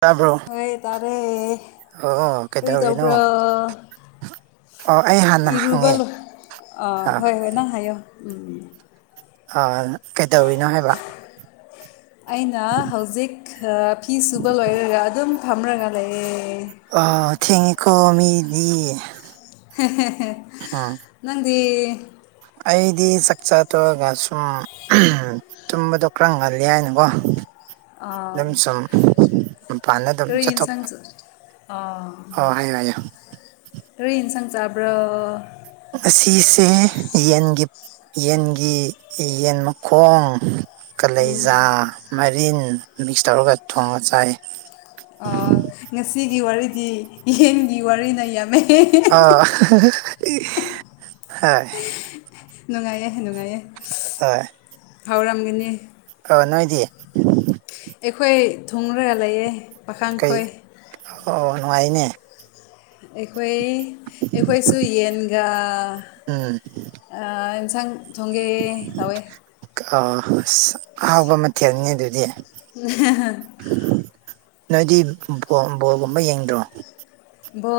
ꯇꯥꯕ꯭ꯔꯣ ꯐꯩ ꯇꯥꯔꯦ ꯑꯣ ꯀꯔꯤ ꯀꯩꯗꯧꯔꯤꯅꯣ ꯇꯧꯕ꯭ꯔꯣ ꯑꯣ ꯑꯩ ꯍꯥꯟꯅ ꯏꯔꯨꯕ ꯍꯪꯉꯦ ꯂꯣ ꯑ ꯑꯥ ꯍꯣꯏ ꯍꯣꯏ ꯅꯪ ꯍꯥꯏꯌꯣ ꯎꯝ ꯀꯩꯗꯧꯔꯤꯅꯣ ꯍꯥꯏꯕ ꯑꯩꯅ ꯍꯧꯖꯤꯛ ꯐꯤ ꯁꯨꯕ ꯂꯣꯏꯔꯒ ꯑꯗꯨꯝ ꯐꯝꯔꯒ ꯂꯩꯌꯦ ꯊꯦꯡꯉꯤꯀꯣ ꯃꯤꯗꯤ ꯎꯝ ꯅꯪꯗꯤ ꯑꯩꯗꯤ ꯆꯥꯛꯆꯥꯥ ꯇꯧꯔꯒꯁꯨꯨꯝ ꯇꯨꯝꯕꯗꯣ ꯈꯔ ꯉꯜꯂꯤ ꯍꯥꯏꯅꯀꯣ ꯑꯥ ꯑꯗꯨꯝ ꯁꯨꯝ ꯃꯄꯥꯟꯗ ꯑꯗꯨꯝ ꯆꯠꯊꯣꯛ ꯑ ꯑꯣ ꯍꯥꯏꯌꯣ ꯍꯥꯏꯌꯣ ꯍꯔ ꯏꯁꯥꯡ ꯆꯥꯕ꯭ꯔ ꯉꯁꯤꯁꯦ ꯌꯦꯟꯒꯤ ꯌꯦꯟꯒꯤ ꯌꯦꯟ ꯃꯈꯣꯡ ꯎꯝ ꯀꯂꯦꯖꯥ ꯃꯔꯤꯟ ꯃꯤꯛꯁ ꯇꯧꯔꯒ ꯊꯣꯡꯉꯒ ꯆꯥꯏ ꯉꯁꯤꯒꯤ ꯋꯥꯔꯤꯗꯤ ꯌꯦꯟꯒꯤ ꯋꯥꯔꯤꯅ ꯌꯥꯝꯃꯦ ꯑ ꯍ ꯅꯨꯡꯉꯥꯏꯌꯦꯍ ꯅꯨꯡꯉꯥꯏꯌꯦ ꯍ ꯈꯥꯎꯔꯝꯒꯅꯤ ꯑ ꯅꯣꯏꯗꯤꯌꯦ ꯑꯩꯈꯣꯏ ꯊꯨꯡꯔꯒ ꯂꯩꯌꯦꯦ ꯀꯩ ꯄꯥꯈꯥꯡꯈꯣꯏ ꯑꯣ ꯅꯨꯡꯉꯥꯏꯅꯦ ꯑꯩꯈꯣꯏ ꯑꯩꯈꯣꯏꯁꯨ ꯌꯦꯟꯒ ꯎꯝ ꯏꯟꯁꯥꯡ ꯊꯣꯡꯒꯦ ꯇꯧꯋꯦ ꯑ ꯑꯁ ꯑꯍꯥꯎꯕ ꯃꯊꯦꯜꯅꯤ ꯑꯗꯨꯗꯤ ꯍ ꯅꯣꯏꯗꯤ ꯕꯣꯜꯒꯨꯝꯕ ꯌꯦꯡꯗ꯭ꯔꯣ ꯕꯣ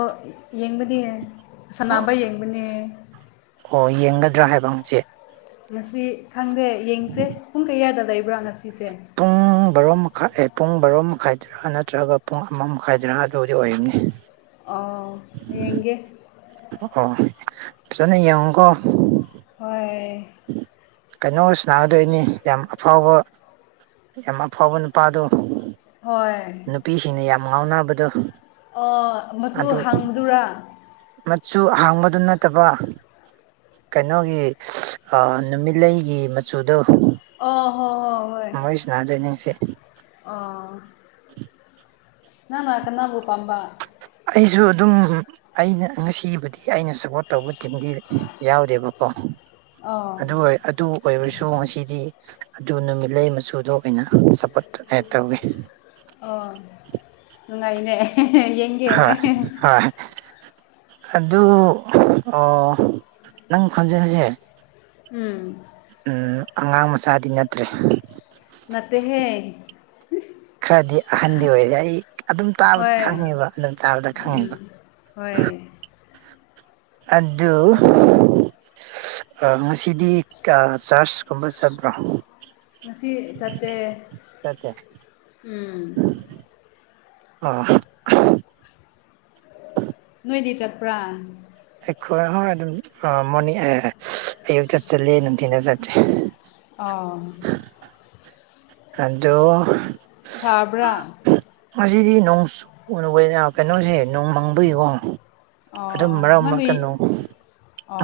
ꯌꯦꯡꯕꯅꯦ ꯁꯥꯟꯅꯕ ꯌꯦꯡꯕꯅꯦ ꯑꯣ ꯌꯦꯡꯒꯗ꯭ꯔꯥ ꯍꯥꯏꯕ ꯍꯪꯛꯆꯦ ꯉꯁꯤ ꯈꯪꯗꯦ ꯌꯦꯡꯁꯦ ꯄꯨꯡ ꯀꯌꯥꯗ ꯂꯩꯕ꯭ꯔꯥ ꯉꯁꯤꯁꯦ ꯄꯨꯡ ꯕꯥꯔꯣ ꯃꯈꯥꯏ ꯑꯦ ꯄꯨꯡ ꯕꯥꯔꯣ ꯃꯈꯥꯏꯗ ꯥ ꯅꯠꯇ꯭ꯔꯒ ꯄꯨꯡ ꯑꯃ ꯃꯈꯥꯏꯗ꯭ꯔꯥ ꯑꯗꯨꯗꯤ ꯑꯣꯏꯅꯤ ꯑꯥꯎ ꯌꯦꯡꯒꯦ ꯑꯣ ꯐꯖꯅ ꯌꯦꯡꯉꯨꯀꯣ ꯍꯣꯏ ꯀꯩꯅꯣ ꯑꯣꯏꯁꯨ ꯒꯗꯣꯏꯅꯤ ꯌꯥꯝ ꯑꯐꯥꯎꯕ ꯌꯥꯝ ꯐꯣꯕ ꯅꯨꯄꯥꯗ ꯍꯣꯏ ꯅꯨꯄꯤꯁꯤꯡꯅ ꯌꯥꯝ ꯉꯥꯎꯅꯕꯗꯣ ꯑꯣ ꯃꯆꯨ ꯑꯗꯨ ꯍꯥꯡꯕꯗꯨꯔꯥ ꯃꯆꯨ ꯍꯥꯡꯕꯗꯨ ꯅꯠꯇꯕ ꯀꯩꯅꯣꯒꯤ ꯅꯨꯃꯤꯠꯂꯩꯒꯤ ꯃꯆꯨꯗꯨꯣ ꯑꯣ ꯍꯣ ꯍꯣꯏ ꯍꯣꯏ ꯌꯥꯅꯥꯗ꯭ꯔꯦ ꯅꯤꯡꯁꯦ ꯑꯥ ꯅꯪ ꯉꯅꯥ ꯀ ꯅꯅꯥꯕꯨ ꯄꯥꯝꯕ ꯑꯩꯁꯨ ꯑꯗꯨꯝ ꯑꯩꯅ ꯉꯁꯤꯕꯨꯗꯤ ꯑꯩꯅ ꯁꯞꯄꯣꯔꯠ ꯇꯧꯕ ꯇꯤꯝꯗꯤ ꯂꯩ ꯌꯥꯎꯗꯦꯕꯀꯣ ꯑꯣ ꯑꯗꯨ ꯑꯣꯏ ꯑꯗꯨ ꯑꯣꯏꯔꯁꯨ ꯉꯁꯤꯗꯤ ꯑꯗꯨ ꯅꯨꯃꯤꯠꯂꯩ ꯃꯆꯨꯗꯣ ꯑꯩꯅ ꯁꯞꯄꯣꯔꯠ ꯇꯧꯏꯦ ꯑꯣ ꯅꯨꯡꯉꯥꯏꯅꯦ ꯌꯦꯡꯒꯦ ꯍꯣꯏ ꯍꯣꯏ ꯑꯗꯨ ꯅꯪ ꯈꯣꯟꯖꯔꯤꯁꯦ ꯎꯝ ꯎ ꯑꯉꯥꯡ ꯃꯆꯥꯗꯤ ꯅꯠꯇ꯭ꯔꯦ ꯅꯠꯇꯍꯦ ꯈꯔꯗꯤ ꯑꯍꯟꯗꯤ ꯑꯣꯏꯔꯦ ꯑꯩ ꯑꯗꯨꯝ ꯇꯥꯕꯗ ꯍꯣꯏ ꯈꯪꯉꯦꯕ ꯑꯗꯨꯝ ꯇꯥꯕꯗ ꯈꯪꯉꯦꯕ ꯍꯣꯏ ꯑꯗꯨ ꯉꯁꯤꯗꯤ ꯆꯥꯔꯆꯀꯨꯝꯕ ꯆꯠꯄ꯭ꯔꯣ ꯉꯁꯤ ꯆꯠꯇꯦ ꯆꯠꯇꯦ ꯎꯝ ꯑꯥ ꯅꯣꯏꯗꯤ ꯆꯠꯄ꯭ꯔꯥ ꯑꯩꯈꯣꯏ ꯍꯣꯏ ꯑꯗꯨꯝ ꯃꯣꯔꯅꯤꯡ ꯑꯌꯨꯛꯇ ꯆꯠꯂꯤ ꯅꯨꯡꯊꯤꯅ ꯆꯠꯇꯦ ꯑꯥ ꯑꯗꯣ ꯆꯕ꯭ꯔꯥ ꯉꯁꯤꯗꯤ ꯅꯣꯡ ꯆ ꯀꯩꯅꯣꯁꯦ ꯅꯣꯡ ꯃꯪꯕꯒꯤꯀꯣ ꯑꯗꯨꯝ ꯑꯣ ꯃꯔꯛ ꯅꯪꯗꯤ ꯃꯔꯛꯇꯅꯨ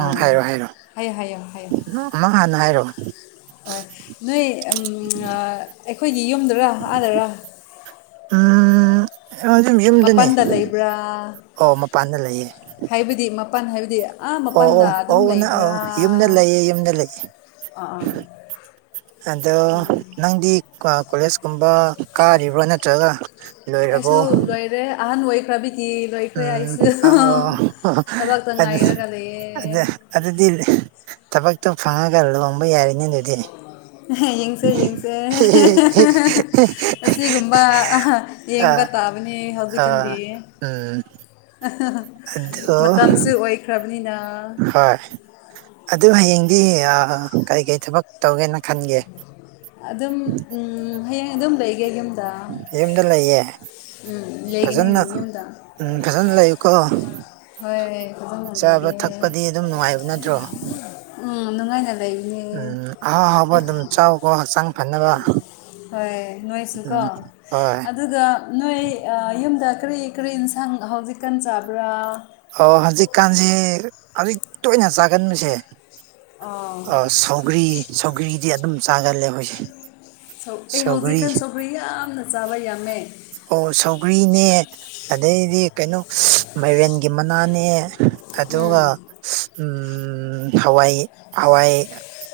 ꯎꯝ ꯍꯥꯏꯔꯣ ꯍꯥꯏꯔꯣ ꯍꯥꯏꯌꯣ ꯍꯥꯏꯌꯣ ꯍꯥꯏꯌꯣ ꯃꯥ ꯍꯥꯟꯅ ꯍꯥꯏꯔꯣ ꯍꯣꯏ ꯅꯣꯏ ꯑꯩꯈꯣꯏꯒꯤ ꯌꯨꯝꯗꯨꯔꯥ ꯑꯥꯗꯔꯥ ꯎ ꯑꯗꯨꯝ ꯌꯨꯝꯗꯅꯦ ꯃꯄꯥꯟꯗ ꯂꯩꯕ꯭ꯔꯥ ꯑꯣ ꯃꯄꯥꯟꯗ ꯂꯩꯌꯦ ꯍꯥꯏꯕꯗꯤ ꯃꯄꯥꯟ ꯍꯥꯏꯕꯗꯤ ꯑꯥ ꯑꯣ ꯃꯄꯟꯗ ꯑꯣ ꯑꯗꯨꯝ ꯑꯣ ꯅꯪ ꯑꯣ ꯂꯩꯕ꯭ꯔꯥ ꯌꯨꯝꯗ ꯂꯩꯌꯦ ꯌꯨꯝꯗ ꯂꯩꯌꯦ ꯑꯥ ꯑꯥ ꯑꯗꯣ ꯅꯪꯗꯤ ꯀꯣꯂꯦꯖꯀꯨꯝꯕ ꯀꯥꯔꯤꯕ꯭ꯔꯣ ꯅꯠꯇ꯭ꯔꯒ ꯂꯣꯏꯔꯕꯣ ꯑꯩꯁꯨ ꯂꯣꯏꯔꯦ ꯑꯍꯟ ꯑꯣꯏꯈ꯭ꯔꯕꯤꯗꯤ ꯂꯣꯏꯈ꯭ꯔꯦ ꯎꯝ ꯑꯩꯁꯨ ꯊꯕꯛꯇ ꯑꯗꯨ ꯉꯥꯏꯔꯒ ꯂꯩꯌꯦ ꯑꯗ ꯑꯗꯨꯗꯤ ꯊꯕꯛꯇꯣ ꯐꯪꯉꯒ ꯂꯣꯟꯝꯕ ꯌꯥꯔꯤꯅꯤ ꯑꯗꯨꯗꯤ ꯌꯦꯡꯁꯦ ꯌꯦꯡꯁꯦ ꯑꯁꯤꯒꯨꯝꯕ ꯌꯦꯡꯕ ꯑꯥ ꯇꯥꯕꯅꯤ ꯍꯧꯖꯤꯛꯀꯥꯟꯗꯤ ꯑꯥ ꯎꯝ ꯑꯗꯨ ꯃꯇꯝꯁꯦ ꯑꯣꯏꯈ꯭ꯔꯕꯅꯤꯅ ꯍꯣꯏ ꯑꯗꯨ ꯍꯌꯦꯡꯗꯤ ꯀꯩꯀꯩ ꯊꯕꯛ ꯇꯧꯒꯦꯅ ꯈꯟ ꯑꯗꯨꯝ ꯍꯌꯦꯡ ꯑꯗꯨꯝ ꯂꯩꯒꯦ ꯌꯨꯝꯗ ꯌꯨꯝꯗ ꯂꯩꯌꯦ ꯎꯝ ꯂꯩꯒꯅꯤ ꯐꯖꯅ ꯌꯨꯝꯗ ꯎꯝ ꯐꯖꯅ ꯂꯩꯌꯣꯀꯣ ꯍꯣꯏ ꯐꯖꯅ ꯆꯥꯕ ꯂꯩꯒꯦ ꯊꯛꯄꯗꯤ ꯑꯗꯨꯝ ꯅꯨꯡꯉꯥꯏꯕ ꯅꯠꯇ꯭ꯔꯣ ꯎꯝ ꯅꯨꯡꯉꯥꯏꯅꯦ ꯎꯝ ꯑꯥꯎ ꯍꯥꯎꯕ ꯑꯗꯨꯝ ꯆꯥꯎꯀꯣ ꯍꯛꯆꯥꯡ ꯐꯅꯕ ꯍꯣꯏ ꯅꯣꯏꯁꯨꯀꯣ ꯎꯝ ꯍꯣꯏ ꯑꯗꯨꯒ ꯅꯣꯏ ꯌꯨꯝꯗ ꯀꯔꯤ ꯀꯔꯤ ꯌꯦꯟꯁꯥꯡ ꯍꯧꯖꯤꯛꯀꯥꯟ ꯆꯥꯕ꯭ꯔꯥ ꯑꯣ ꯍꯧꯖꯤꯛꯀꯥꯟꯁꯦ ꯍꯧꯖꯤꯛ ꯇꯣꯏꯅ ꯆꯥꯒꯟꯕꯨꯁꯦ ꯑꯥ ꯁꯧꯒ꯭ꯔꯤ ꯁꯧꯒ꯭ꯔꯤꯗꯤ ꯑꯗꯨꯝ ꯆꯥꯒꯜꯂꯦ ꯑꯩꯈꯣꯏꯁꯦ ꯁ ꯑꯩ ꯁꯧꯒ꯭ꯔꯤ ꯍꯧꯖꯤꯛꯀꯥꯟ ꯁꯧꯒꯔꯤ ꯌꯥꯝꯅ ꯆꯥꯕ ꯌꯥꯝꯃꯦ ꯑꯣ ꯁꯧꯒ꯭ꯔꯤꯅꯦ ꯑꯗꯩꯗꯤ ꯀꯩꯅꯣ ꯃꯥꯏꯔꯦꯟ ꯒꯤ ꯃꯅꯥꯅꯦ ꯎꯝ ꯑꯗꯨꯒ ꯎꯝ ꯍꯋꯥꯏ ꯍꯋꯥꯏ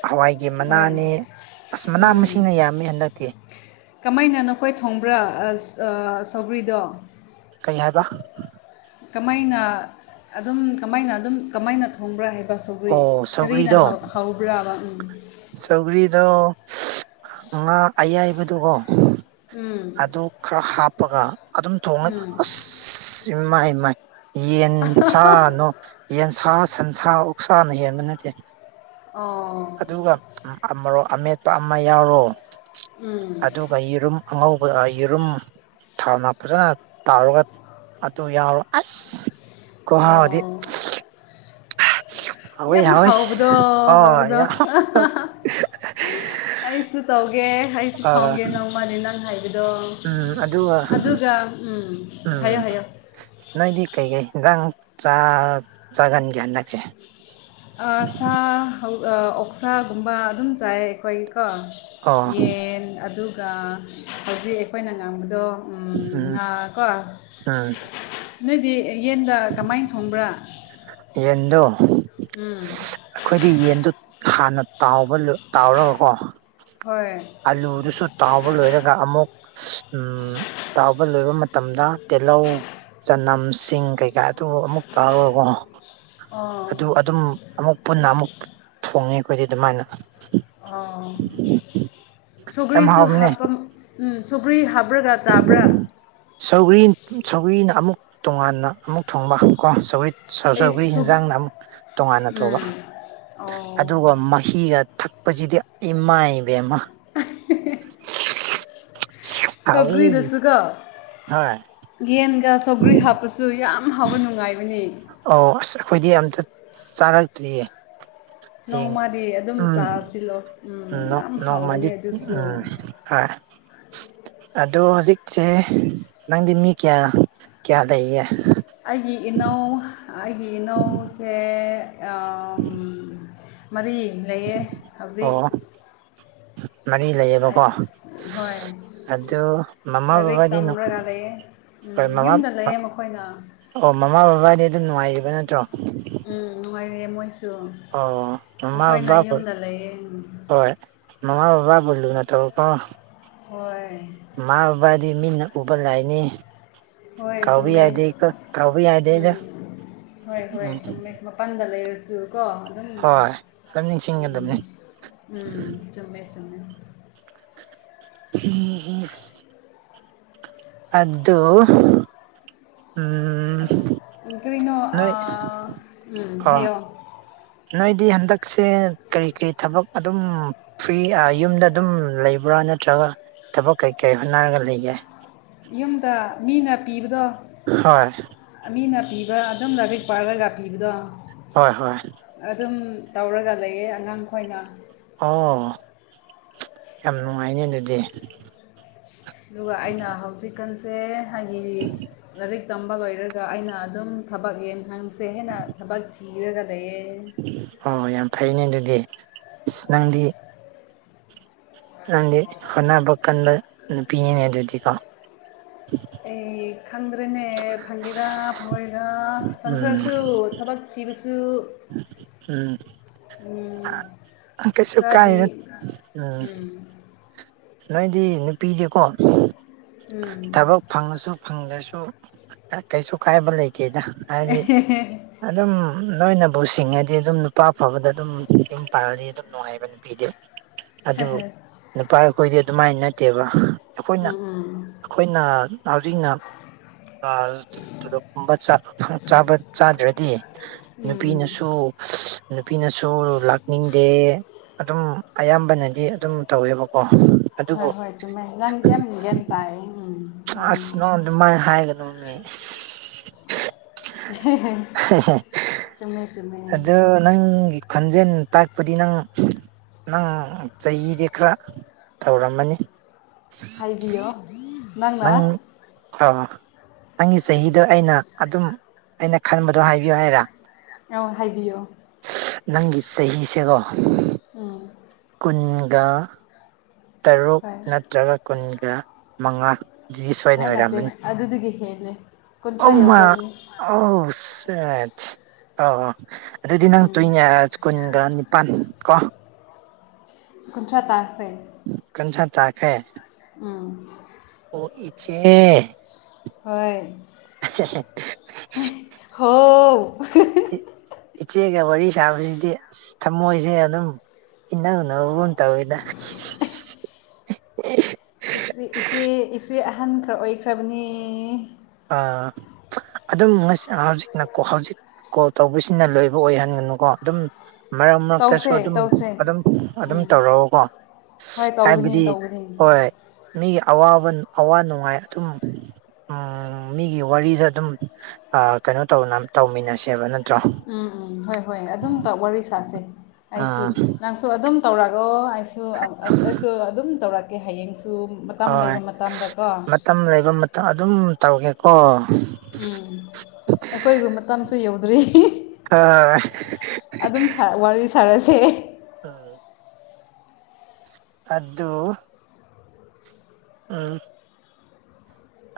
ꯍꯋꯥꯏꯒꯤ ꯍꯣꯏ ꯃꯅꯥꯅꯦ ꯑꯁ ꯃꯅꯥ ꯎꯝ ꯃꯁꯤꯡꯅ ꯌꯥꯝꯃꯤ ꯍꯟꯗꯛꯇꯤ ꯀꯃꯥꯏꯅ ꯅꯈꯣꯏ ꯊꯣꯡꯕ꯭ꯔꯥ ꯑ ꯁꯧꯒ꯭ꯔꯤꯗꯣ ꯀꯩ ꯍꯥꯏꯕ ꯀꯃꯥꯏꯅ ꯑꯗꯨꯝ ꯀꯃꯥꯏꯅ ꯑꯗꯨꯝ ꯀꯃꯥꯏꯅ ꯊꯣꯡꯕ꯭ꯔꯥ ꯍꯥꯏꯕ ꯁꯒꯔꯤ ꯑꯣ ꯀꯔꯤꯅ ꯍꯧꯕ꯭ꯔꯥꯕ ꯎꯝ ꯆꯧꯒ꯭ꯔꯤꯗꯣ ꯉꯥ ꯑꯌꯥꯏꯕꯗꯨꯀꯣ ꯎꯝ ꯑꯗꯨ ꯈꯔ ꯍꯥꯞꯄꯒ ꯑꯗꯨꯝ ꯊꯣꯡꯉꯦ ꯎꯝ ꯑꯁ ꯃꯥꯏ ꯃꯥꯏ ꯌꯦꯟꯁꯥꯅꯣ ꯌꯦꯟꯁ ꯁꯟꯁꯥ ꯑꯣꯛꯁꯥꯅ ꯍꯦꯟꯕ ꯅꯠꯇꯦ ꯑꯣ ꯑꯗꯨꯒ ꯑꯃ ꯑꯃꯦꯠꯄ ꯑꯃ ꯌꯥꯎꯔꯣ ꯎꯝ ꯑꯗꯨꯒ ꯌꯦꯔꯨꯝ ꯑꯉꯧꯕ ꯌꯦꯔꯨꯝ ꯊꯥꯎꯅ ꯐꯖꯅ ꯇꯥꯎꯔꯒ ꯑꯗꯨ ꯌꯥꯎꯔꯣ ꯑꯁ ꯈꯣꯍꯥꯎꯥꯗꯤ ꯑꯣ ꯍꯥꯎꯋꯤ ꯌꯥꯝ ꯍꯥꯎꯋꯤ ꯍꯕꯗꯣ ꯑꯣ ꯍꯧꯕꯗꯣ ꯌꯥꯝ ꯑꯩꯁꯨ ꯇꯧꯒꯦ ꯑꯩꯁꯨ ꯑ ꯊꯣꯡꯒꯦ ꯅꯣꯡꯃꯜꯅꯦ ꯅꯪ ꯍꯥꯏꯕꯗꯣ ꯎꯝ ꯑꯗꯨꯒ ꯑꯗꯨꯒ ꯎꯝ ꯎꯝ ꯍꯥꯏꯌꯣ ꯍꯥꯏꯌꯣ ꯅꯣꯏꯗꯤ ꯀꯩꯀꯩ ꯍꯟꯖꯥꯡ ꯆꯥꯒꯟꯒꯦ ꯍꯟꯗꯛꯁꯦ ꯁꯥ ꯑꯣꯛꯁꯥꯒꯨꯝꯕ ꯑꯗꯨꯝ ꯆꯥꯏ ꯑꯩꯈꯣꯏ ꯀꯣ ꯑꯣ ꯌꯦꯟ ꯑꯗꯨꯒ ꯍꯧꯖꯤꯛ ꯑꯩꯈꯣꯏꯅ ꯉꯥꯡꯕꯗꯣ ꯎꯝ ꯉꯥ ꯀꯣ ꯍ ꯅꯣꯏꯗꯤ ꯌꯦꯟꯗ ꯀꯃꯥꯏꯅ ꯊꯣꯡꯕ꯭ꯔꯥ ꯌꯦꯟꯗꯨ ꯎꯝ ꯑꯩꯈꯣꯏꯗꯤ ꯌꯦꯟꯗꯨ ꯍꯥꯟꯅ ꯇꯥꯎꯕ ꯇꯥꯎꯔꯒꯀꯣ ꯍꯣꯏ ꯑꯂꯨꯗꯨꯁꯨ ꯇꯥꯎꯕ ꯂꯣꯏꯔꯒ ꯑꯃꯨꯛ ꯎ ꯇꯥꯎꯕ ꯂꯣꯏꯕ ꯃꯇꯝꯗ ꯇꯤꯍꯧ ꯆꯅꯝ ꯁꯤꯡ ꯀꯩꯀꯥ ꯑꯗꯨ ꯑꯃꯨꯛ ꯇꯥꯔꯨꯔꯀꯣ ꯑꯣ ꯑꯗꯨ ꯑꯗꯨꯝ ꯑꯃꯨꯛ ꯄꯨꯟꯅ ꯑꯃꯨꯛ ꯐꯣꯡꯉꯦ ꯑꯩꯈꯣꯏꯗꯤ ꯑꯗꯨꯃꯥꯏꯅ ꯑ ꯌꯥꯝ ꯁꯨꯒꯔꯤꯁꯨ ꯍꯥꯎꯕꯅꯦ ꯍꯥꯞꯄ ꯎꯝ ꯁꯨꯒ꯭ꯔꯤ ꯍꯥꯕ꯭ꯔꯥꯒ ꯆꯥꯕ꯭ꯔꯥ ꯁꯧꯔꯤꯅ ꯑꯃꯨꯛ ꯇꯣꯉꯥꯟꯅ ꯑꯃꯨꯛ ꯊꯣꯡꯕ ꯀꯣ ꯁꯧꯔꯤ ꯁꯧ ꯑꯩ ꯁꯧꯒ꯭ꯔꯤ ꯍꯟꯖꯥꯡꯅ ꯑꯃꯨꯛ ꯇꯣꯉꯥꯟꯅ ꯇꯧꯕ ꯎꯝ ꯑꯣ ꯑꯗꯨꯒ ꯍꯤꯒ ꯊꯛꯄꯁꯤꯗꯤ ꯏꯃꯥꯏ ꯏꯕ ꯑꯃ ꯍ ꯁꯒꯂꯤ ꯍꯥꯎꯋꯤ ꯗꯁꯒ ꯍꯣꯏ ꯌꯦꯟꯒ ꯆꯧꯒ꯭ꯔꯤ ꯍꯥꯞꯄꯁꯨ ꯌꯥꯝ ꯍꯥꯎꯕ ꯅꯨꯡꯉꯥꯏꯕꯅꯤ ꯑꯣ ꯑꯁ ꯑꯩꯈꯣꯏꯗꯤ ꯑꯝꯇ ꯆꯥꯔꯛꯇ꯭ꯔꯤꯌꯦ ꯍꯌꯦꯡ ꯅꯣꯡꯃꯗꯤ ꯑꯗꯨꯝ ꯎꯝ ꯆꯥꯁꯤꯜꯂꯣ ꯎꯝ ꯌꯥꯝ ꯍꯥꯎꯋꯅꯦ ꯑꯗꯨꯁꯨ ꯍ ꯑꯗꯣ ꯍꯧꯖꯤꯛꯁꯦ ꯅꯪꯗꯤ ꯃꯤ ꯀꯌꯥ ꯀꯌꯥ ꯂꯩꯌꯦ ꯑꯩꯒꯤ ꯏꯅꯧ ꯑꯩꯒꯤ ꯏꯅꯧꯁꯦ ꯃꯔꯤ ꯂꯩꯌꯦ ꯍꯧꯖꯤꯛ ꯑꯣ ꯃꯔꯤ ꯂꯩꯌꯦꯕꯀꯣ ꯍꯣꯏ ꯑꯗꯨ ꯃꯃꯥ ꯂꯔꯤꯛ ꯕꯕꯥꯗꯤ ꯇꯝꯔ ꯉꯗꯦ ꯎꯝ ꯍꯣꯏ ꯃꯃꯥ ꯌꯨꯝꯗ ꯂꯩꯌꯦ ꯃꯈꯣꯏꯅ ꯑꯣ ꯃꯃꯥ ꯕꯕꯥꯗꯤ ꯑꯗꯨꯝ ꯅꯨꯡꯉꯥꯏꯔꯤꯕ ꯅꯠꯇ꯭ꯔꯣ ꯎꯝ ꯅꯨꯡꯉꯥꯏꯔꯦ ꯃꯣꯏꯁꯨ ꯑꯣ ꯃꯃꯥ ꯃꯈꯣꯏꯅ ꯕꯕꯥꯕꯨ ꯌꯨꯝꯗ ꯂꯩꯌꯦ ꯍꯣꯏ ꯃꯃꯥ ꯕꯕꯥ ꯣꯂꯨ ꯅꯠꯇꯣ ꯀꯣ ꯍꯣꯏ ꯃꯥ ꯕꯕꯥꯗꯤ ꯃꯤꯅ ꯎꯕ ꯂꯥꯛꯏꯅꯤ ꯍꯣꯏ ꯆꯨꯝꯃꯦ ꯀꯥꯎꯕ ꯌꯥꯗꯦꯗ ꯎꯝ ꯍꯣꯏ ꯍꯣꯏ ꯎꯝ ꯆꯨꯝꯃꯦ ꯃꯄꯜꯗ ꯂꯩꯔꯁꯨ ꯀꯣ ꯑꯗꯨꯝ ꯍꯣꯏ ꯑꯗꯨꯝ ꯎꯝ ꯅꯤꯡꯁꯤꯡꯒꯗꯕꯅꯤ ꯎꯝ ꯆꯨꯝꯃꯦ ꯆꯨꯝꯃꯦ ꯎꯝ ꯎꯝ ꯑꯗꯨꯗꯨ ꯎꯝ ꯀꯔꯤꯩꯅꯣ ꯅꯣꯏ ꯎꯝ ꯑꯣ ꯍꯥꯏꯌꯣ ꯅꯣꯏꯗꯤ ꯍꯟꯗꯛꯁꯦ ꯀꯔꯤ ꯀꯔꯤ ꯊꯕꯛ ꯑꯗꯨꯝ ꯐ꯭ꯔꯤ ꯌꯨꯝꯗ ꯑꯗꯨꯝ ꯂꯩꯕ꯭ꯔꯥ ꯅꯠꯇ꯭ꯔꯒ ꯊꯕꯛ ꯀꯩ ꯀꯩ ꯍꯣꯠꯅꯔꯒ ꯂꯩꯒꯦ ꯌꯨꯝꯗ ꯃꯤꯅ ꯄꯤꯕꯗꯣ ꯍꯣꯏ ꯃꯤꯅ ꯄꯤꯕ ꯑꯗꯨꯝ ꯂꯥꯏꯔꯤꯛ ꯄꯥꯔꯒ ꯄꯤꯕꯗꯣ ꯍꯣꯏ ꯍꯣꯏ ꯑꯗꯨꯝ ꯇꯧꯔꯒ ꯂꯩꯌꯦ ꯑꯉꯥꯡ ꯈꯣꯏꯅ ꯑꯣ ꯌꯥꯝ ꯅꯨꯡꯉꯥꯏꯅꯦ ꯑꯗꯨꯗꯤ ꯑꯗꯨꯒ ꯑꯩꯅ ꯍꯧꯖꯤꯛꯀꯥꯟꯁꯦ ꯍꯥꯏꯗꯤ ꯂꯥꯏꯔꯤꯛ ꯇꯝꯕ ꯂꯣꯏꯔꯒ ꯑꯩꯅ ꯑꯗꯨꯝ ꯊꯕꯛ ꯌꯦꯡꯍꯟꯁꯦ ꯍꯥꯏꯅ ꯊꯕꯛ ꯊꯤꯔꯒ ꯂꯩꯌꯦ ꯑꯣ ꯌꯥꯝ ꯐꯩꯅꯦ ꯑꯗꯨꯗꯤ ꯑꯁ ꯅꯪꯗꯤ [inaudible] ꯅꯪꯗꯤ ꯍꯣꯠꯅꯕ ꯀꯟꯕ ꯅꯨꯄꯤꯅꯤꯅꯦ ꯑꯗꯨꯗꯤꯀꯣ ꯑꯩ ꯈꯪꯗ꯭ꯔꯦꯅꯦ ꯐꯪꯒꯤꯔꯥ ꯑꯁ ꯐꯣꯏꯔ ꯎꯝ ꯁꯪꯁꯥꯔꯁꯨ ꯊꯕꯛ ꯊꯤꯕꯁꯨ [unintelligible] ꯎꯝ ꯎꯝ ꯀꯩꯁꯨ ꯈꯔꯗꯤ ꯀꯥꯏꯗ ꯎꯝ ꯅꯣꯏꯗꯤ ꯅꯨꯄꯤꯗꯤꯀꯣ ꯎꯝ ꯊꯕꯛ ꯐꯪꯉꯁꯨ ꯐꯪꯗ꯭ꯔꯁꯨ ꯀꯩꯁꯨ ꯀꯥꯏꯕ ꯂꯩꯇꯦꯗ ꯍꯥꯏꯗꯤ ꯑꯗꯨꯝ ꯅꯣꯏꯅꯕꯨ ꯁꯤꯡꯉꯗꯤ ꯑꯗꯨꯝ ꯅꯨꯄꯥ ꯑꯐꯕꯗ ꯑꯗꯨꯝ ꯌꯨꯝ ꯄꯥꯜꯂꯗꯤ ꯑꯗꯨꯝ ꯅꯨꯡꯉꯥꯏꯕ ꯅꯨꯄꯤꯗꯤ ꯑꯗꯨ ꯅꯨꯄꯥ ꯑꯩꯈꯣꯏꯗꯤ ꯑꯗꯨꯃꯥꯏꯅ ꯅꯠꯇꯦꯕ ꯑꯩꯈꯣꯏꯅ ꯎꯝ ꯎꯝ ꯑꯩꯈꯣꯏꯅ ꯍꯧꯖꯤꯛꯅ ꯃꯥꯄꯜ ꯊꯣꯛꯂꯞꯀꯨꯝꯕ ꯆꯥꯕ ꯆꯥꯗ꯭ꯔꯗꯤ ꯅꯨꯄꯤꯅꯁꯨ ꯅꯨꯄꯤꯅꯁꯨ ꯂꯥꯛꯅꯤꯡꯗꯦ ꯑꯗꯨꯝ ꯑꯌꯥꯝꯕꯅꯗꯤ ꯑꯗꯨꯝ ꯇꯧꯋꯦꯕ ꯑꯣ ꯍꯣꯏ ꯍꯣꯏ ꯆꯨꯝꯃꯦ ꯅꯪꯗꯤ ꯌꯥꯝ ꯒꯌ꯭ꯥꯟ ꯇꯥꯏꯌꯦ ꯆꯨꯝꯃꯦ ꯑꯁ ꯅꯪ ꯑꯗꯨꯃꯥꯏꯅ ꯍꯥꯏꯒꯅꯣꯃꯦ [unintelligible] ꯆꯨꯝꯃꯦ ꯆꯨꯝꯃꯦ ꯑꯗꯨ ꯅꯪꯒꯤ ꯈꯣꯟꯖꯦꯜꯅ ꯇꯥꯛꯄꯗꯤ ꯅꯪ ꯅꯪ ꯆꯍꯤꯗꯤ ꯈꯔ ꯇꯧꯔꯝꯃꯅꯤ ꯍꯥꯏꯕꯤꯌꯣ ꯅꯪꯅ ꯅꯪ ꯗꯣ ꯅꯪꯒꯤ ꯆꯍꯤꯗꯣ ꯑꯩꯅ ꯑꯗꯨꯝ ꯑꯩꯅ ꯈꯟꯕꯗꯣ ꯍꯥꯏꯕꯤꯌꯨ ꯍꯥꯏꯔꯥ ꯑꯎ ꯍꯥꯏꯕꯤꯌꯣ ꯅꯪꯒꯤ ꯆꯍꯤꯁꯦꯀꯣ ꯎꯝ ꯀꯨꯟꯒ ꯇꯔꯨꯛ ꯍꯣꯏ ꯅꯠꯇ꯭ꯔꯒ ꯀꯨꯟꯒ ꯃꯉꯥ ꯁꯣꯏꯅ ꯑꯣꯏꯔꯝꯅꯤ ꯑꯗꯨꯗꯤꯗꯒꯤ ꯍꯦꯟꯂꯦ ꯑꯣ ꯃ ꯑꯣ ꯁꯦꯠ ꯑꯣ ꯑꯣ ꯑꯗꯨꯗꯤ ꯅꯪ ꯇꯨꯏ ꯀꯨꯟꯒ ꯅꯤꯄꯥꯟ ꯀꯣ ꯀꯨꯟꯊ꯭ꯔꯥ ꯇꯥꯈꯔꯦ ꯀꯨꯟꯊ꯭ꯔꯥ ꯇꯥꯈ꯭ꯔꯦ ꯎꯝ ꯑꯣ ꯏꯆꯦ ꯍꯣꯏ ꯍꯣ ꯏꯆꯦꯒ ꯋꯥꯔꯤ ꯁꯥꯕꯁꯤꯗꯤ ꯑꯁ ꯊꯝꯃꯣꯏꯁꯦ ꯑꯗꯨꯝ ꯏꯅꯧꯅꯒ ꯇꯧꯋꯤꯗ [unintelligible] ꯆꯤꯆꯦ ꯏꯆꯦ ꯏꯆꯦ ꯑꯍꯟ ꯈꯔ ꯑꯣꯏꯈ꯭ꯔꯕꯅꯤ ꯑꯥ ꯑꯗꯨꯝ ꯍꯧꯖꯤꯛ ꯍꯧꯖꯤꯛ ꯀꯣꯜ ꯇꯧꯕꯁꯤꯅ ꯂꯣꯏꯕ ꯑꯣꯏꯍꯟꯒꯅꯨꯀꯣ ꯑꯗꯨꯝ ꯃꯔꯛ ꯃꯔꯛꯇꯁꯨ ꯇꯧꯁꯦ ꯑꯗꯨꯝ ꯇꯧꯁꯦ ꯑꯗꯨꯝ ꯑꯗꯨꯝ ꯎꯝ ꯇꯧꯔꯛꯑꯣꯀꯣ ꯍꯣꯏ ꯍꯥꯏꯕꯗꯤ ꯇꯧꯒꯅꯤ ꯇꯧꯒꯅꯤ ꯍꯣꯏ ꯃꯤꯒꯤ ꯑꯋꯥꯕ ꯑꯋꯥ ꯅꯨꯡꯉꯥꯏ ꯑꯗꯨꯝ ꯎꯝ ꯃꯤꯒꯤ ꯋꯥꯔꯤꯗ ꯑꯗꯨꯝ ꯀꯩꯅꯣ ꯇꯧꯅ ꯇꯧꯃꯤꯟꯅꯁꯦꯕ ꯅꯠꯇ꯭ꯔꯣ ꯎꯝ ꯎꯝ ꯍꯣꯏ ꯍꯣꯏ ꯑꯗꯨꯝ ꯇꯧ ꯋꯥꯔꯤ ꯁꯥꯥꯁꯦ ꯑꯩꯁꯨ ꯑꯥ ꯅꯪꯁꯨ ꯑꯗꯨꯝ ꯇꯧꯔꯛꯑꯣ ꯑꯩꯁꯨ ꯑꯩꯁꯨ ꯑꯗꯨꯝ ꯇꯧꯔꯛꯀꯦ ꯍꯌꯦꯡꯁꯨ ꯃꯇꯝ ꯂꯩꯕ ꯃꯇꯝꯗ ꯀꯣ ꯃꯥꯇꯝ ꯂꯩꯕ ꯑꯗꯨꯝ ꯇꯧꯒꯦꯀꯣ ꯎꯝ ꯑꯩꯈꯣꯏꯒꯤ ꯃꯇꯝꯁꯨ ꯌꯧꯗ꯭ꯔꯤ ꯑꯥ [unintelligible] [unintelligible] ꯋꯥꯔꯤ ꯁꯥꯔꯁꯦ ꯎꯝ ꯑꯗꯨ ꯎꯝ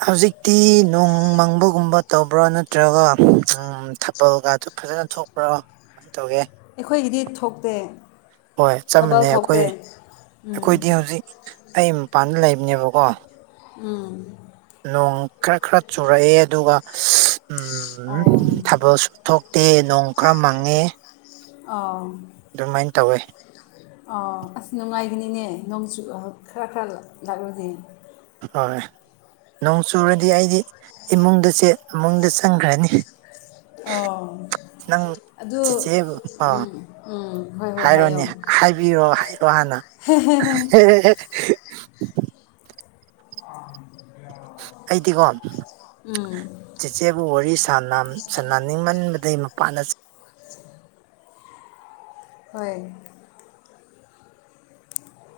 ꯍꯧꯖꯤꯛꯇꯤ ꯅꯣꯡ ꯃꯪꯕꯒꯨꯝꯕ ꯇꯧꯕ꯭ꯔꯥ ꯅꯠꯇ꯭ꯔꯒ [unintelligible] ꯎꯝ ꯊꯥꯅꯜꯒꯗꯨ ꯐꯖꯅ ꯊꯣꯛꯄ꯭ꯔꯣ ꯀꯃꯥꯏ ꯇꯧꯒꯦ ꯑꯩꯈꯣꯏꯒꯤꯗꯤ ꯊꯣꯛꯇꯦ ꯍꯣꯏ ꯆꯞ ꯊꯕꯜ ꯃꯥꯟꯅꯩ ꯑꯩꯈꯣꯏ ꯊꯣꯛꯇꯦ ꯎꯝ ꯑꯩꯈꯣꯏꯗꯤ ꯍꯧꯖꯤꯛ ꯑꯩ ꯃꯄꯥꯟꯗ ꯂꯩꯕꯅꯦꯕꯀꯣ ꯎꯝ ꯅꯣꯡ ꯈꯔ ꯈꯔ ꯆꯨꯔꯛꯑꯦ ꯑꯗꯨꯒ [unintelligible] ꯎꯝ ꯑꯣ ꯊꯥꯕꯜꯁꯨ ꯊꯣꯛꯇꯦ ꯅꯣꯡ ꯈꯔ ꯃꯪꯉꯦ ꯑꯥꯎ ꯗꯨꯃꯥꯏꯅ ꯇꯧꯋꯦ ꯑꯣ ꯑꯁ ꯅꯨꯡꯉꯥꯏꯒꯅꯤꯅꯦ ꯅꯣꯡꯁꯨ ꯑꯃꯨꯛ ꯈꯔ ꯈꯔ [unintelligible] ꯂꯥꯛꯂꯗꯤ ꯍꯣꯏ [unintelligible] ꯅꯣꯡ ꯆꯨꯔꯗꯤ ꯑꯩꯗꯤ ꯏꯃꯨꯡꯗ ꯆꯦ ꯏꯃꯨꯡꯗ ꯆꯪꯈ꯭ꯔꯅꯤ ꯑꯣ ꯅꯪ ꯑꯗꯨ ꯆꯤꯆꯦꯕꯨ ꯑꯥ ꯎꯝ ꯎꯝ ꯍꯣꯏ ꯍꯣꯏ ꯍꯥꯏꯌꯣ ꯍꯥꯏꯔꯣꯅꯦ ꯍꯥꯏꯕꯤꯔꯣ ꯍꯥꯏꯔꯣ ꯍꯥꯟꯅ [unintelligible] [inaudible] ꯑꯩꯗꯤꯀꯣ ꯎꯝ ꯆꯦꯆꯦꯕꯨ ꯋꯥꯔꯤ ꯁꯥꯅꯝ ꯁꯥꯅꯅꯤꯡꯃꯟꯕꯗꯩ ꯃꯄꯥꯟꯗ [unintelligible] ꯍꯣꯏ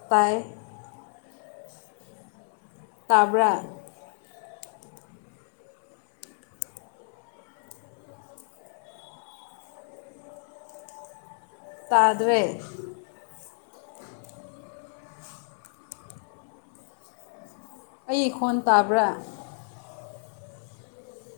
ꯄꯥꯏ ꯇꯥꯕ꯭ꯔꯥ ꯇꯥꯗ꯭ꯔꯦ ꯑꯩꯒꯤ ꯈꯣꯟ ꯇꯥꯕ꯭ꯔꯥ